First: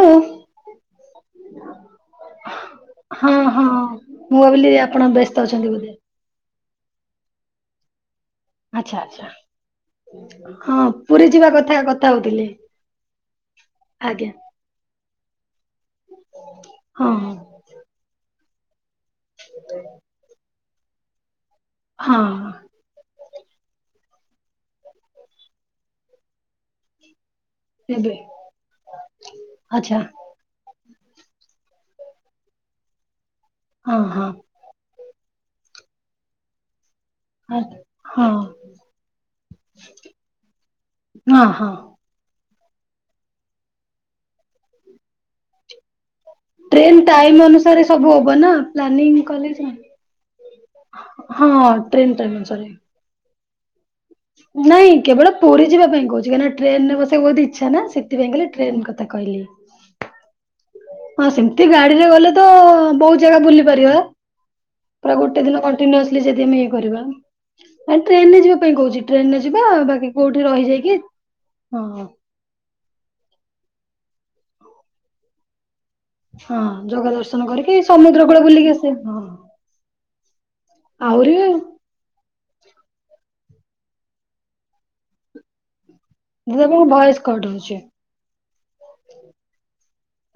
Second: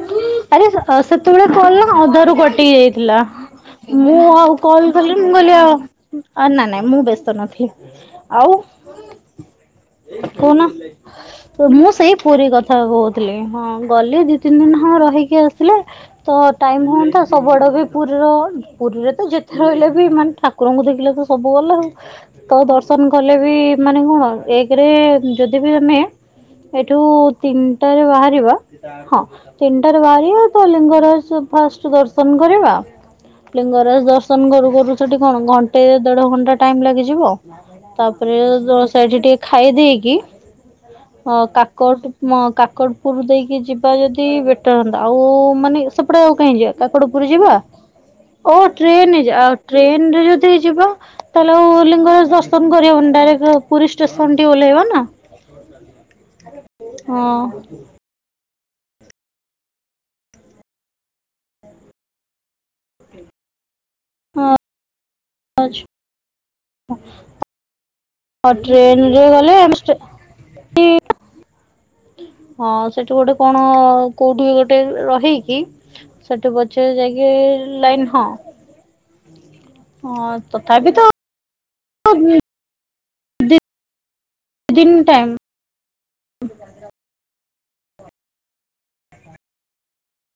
ଆଉ ଆରେ ସ ସେତେବେଳେ କଲ୍ ନା ଅଧାରୁ କଟିି ଯାଇଥିଲା। ହଁ ହଁ ମୁଁ ଆଉ ଭାବିଲି କଲ ଆପଣ କଲିନି ମୁଁ ବ୍ୟସ୍ତ କଇଲି ଅ ଅଛନ୍ତି ବୋଧେ। ଆ ନା ନାଇଁ ମୁଁ ବ୍ୟସ୍ତ ନଥିଲି। ଆଚ୍ଛା ଆଚ୍ଛା। କହୁନା ହଁ ପୁରୀ ଯିବା କଥା ମୁଁ କଥା ସେଇ ପୁରୀ ହଉଥିଲେ କଥା କହୁଥିଲି ହଁ କ ଆଜ୍ଞା ଦି ତିନି ଦିନ ହ ରହିକି ଆସିଲେ ତ ଟାଇମ ହଁ ହୁଅନ୍ତା ହଁ। ସବୁଆଡେ ବି ପୁରୀର ପୁରୀରେ ତ ଯେତେ ରହିଲେ ବି ମାନେ ଠାକୁରଙ୍କୁ ଦେଖିଲେ ତ ସବୁ ଗଲା ଆଉ। ହଁ ତ ଦର୍ଶନ କଲେ ବି ମାନେ କଣ ଏକରେ ଯଦି ବି ଆମେ ଏଠୁ ତିନିଟରେ ଏବେ ବାହାରିବା ହଁ ଆଚ୍ଛା ତିନିଟାରେ ବା ଲିୟରତ ଲିଙ୍ଗରାଜ ଫାର୍ଟସ୍ ଦର୍ଶନ କରିବା, ହଁ ଲିଙ୍ଗରାଜ ହଁ ଦର୍ଶନ କରୁ କରୁ ସେଠି କଣ ଘଣ୍ଟେ ଦେଢ଼ ଘଣ୍ଟା ଟାଇମ୍ ଲାଗିଯିବ। ହଁ ତାପରେ ହଁ ଜଷ୍ଟ ସେଠି ଟିକେ ଖାଇ ଦେଇେଇକି କ ହଁ। କାକଟ ମ କାକଡଟପୁର ଦେଇକି ଯିବା ଯଦି ବେଟର ହଅନ୍ତା ଆଉ ମାନେ ସ ସେପଟେ ଆଉ କାହିଁ ଯିବା, ଟ୍ରେନ କାକଟପୁର ଟାଇମ ଯିବା ଅନୁସାରେ ସବୁ ହବ ନା ଓ ପ୍ଲାନିଂ ଟ୍ରେନ ଯିବା କଲେ ଆଉ ସିନା ଟ୍ରେନରେ ଯଦି ଯିବା ହଁ ତାହେଲେ ଟ୍ରେନ ଲିଙ୍ଗରାଜ ଟାଇମ ଦର୍ଶନ ଅନୁସାରେ। କରିହେବନି ଡାଇରେକ୍ଟ ପୁରୀ ଷ୍ଟେସନ ଠି ଓହ୍ଲେଇବା ନାଇଁ ନା କେବଳ ପୁରୀ ଯିବା ପାଇଁ କହୁଛି କାହିଁକି ନା ଟ୍ରେନ ରେ ବସିବାକୁ ହଁ। ବହୁତ୍ ଇଚ୍ଛା ନା ସେ ସେଥିପାଇଁ ଖାଲି ଟ୍ରେନ୍ କଥା କହିଲି। ହଁ ସେମିତି ଗାଡିରେ ଗଲେ ତ ବହୁତ ଜାଗା ବୁଲି ପାରିବା। ହଁ ପୁରା ଗୋଟେ ଦିନ କଣ୍ଟିନିଅସଲି ଯଦି ଆମେ ଇଏ କରିବା ଆ ଟ୍ରେନରେ ଯିବା ପାଇଁ କହୁଛି ଟ୍ରେନରେ ଯିବା ବାକି କୋଉଠି ରହିଯାଇକି ହଁ ହଁ ସେଠି ଗୋଟେ କଣ କୋଉଠି ବି ଗୋଟେ ରହିକି ସେଠୁ ହଁ ପଛେ ଜଗା ଯାଇକି ଦର୍ଶନ କରିକି ଲାଇନ ସମୁଦ୍ର ହଁ କୂଳ ବୁଲିକି ଆସିବା ହଁ ହଁ ତଥାପିିତ ଆହୁରି ଦିଦି ଦି ଦିନ ଟାଇମ୍ ନୂଆବଉ ଭଏସ କଟ ହଉଚି।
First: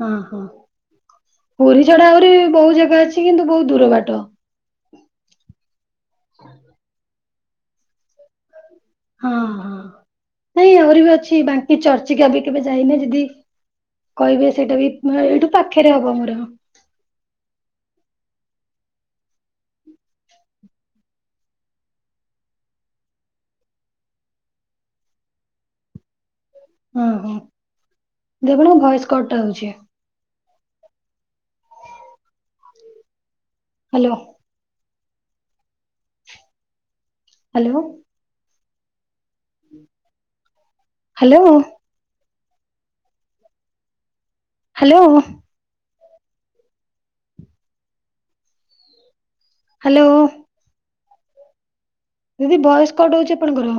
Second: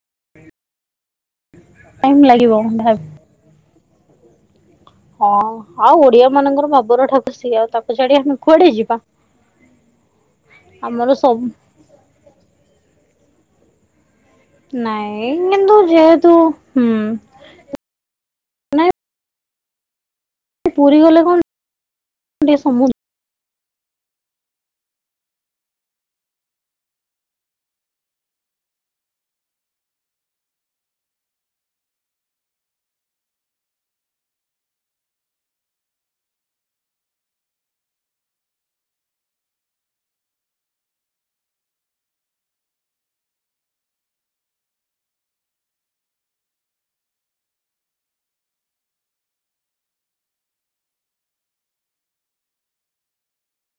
ହଁ ହଁ ପୁରୀ ଛଡା ଟାଇମ ଆହୁରି ବହୁତ ଲାଗିବ ଜାଗା ଅଛି। କିନ୍ତୁ ବହୁତ ଦୂର ବାଟ। ହଁ ଆଉ ଓଡିଆ ମାନଙ୍କର ଭାବର ଠାକୁର ସିଏ ଆଉ ତାକୁ ଛାଡି ଆମେ କୁଆଡେ ଯିବା। ହଁ ହଁ ନାଇଁ ଆହୁରି ବି ଆମର ଅଛି ସବୁ ବାଙ୍କ କି ଚର୍ଚ୍ଚିକା ବି କେବେ ଯାଇନେ ଯଦି କହିବେ ସେଇଟା ବି ଏଇଠୁ ନାଇଁକିନ୍ତୁ ପାଖରେ ହବ ଯେହତୁ ମୋର ହଁ ହୁଁ ନାଇଁ ପୁରୀ ଗଲେ କଣ ଟିକେ ସମୁଦ୍ର ଓଁ ହୋ ଦେଖୁନୁ ଭଏସ କଟ ହଉଛି hello. Hello. Hello. Hello. Hello. ଦିଦି ଭଏସ କଟ୍ ହଉଛି ଆପଣଙ୍କର।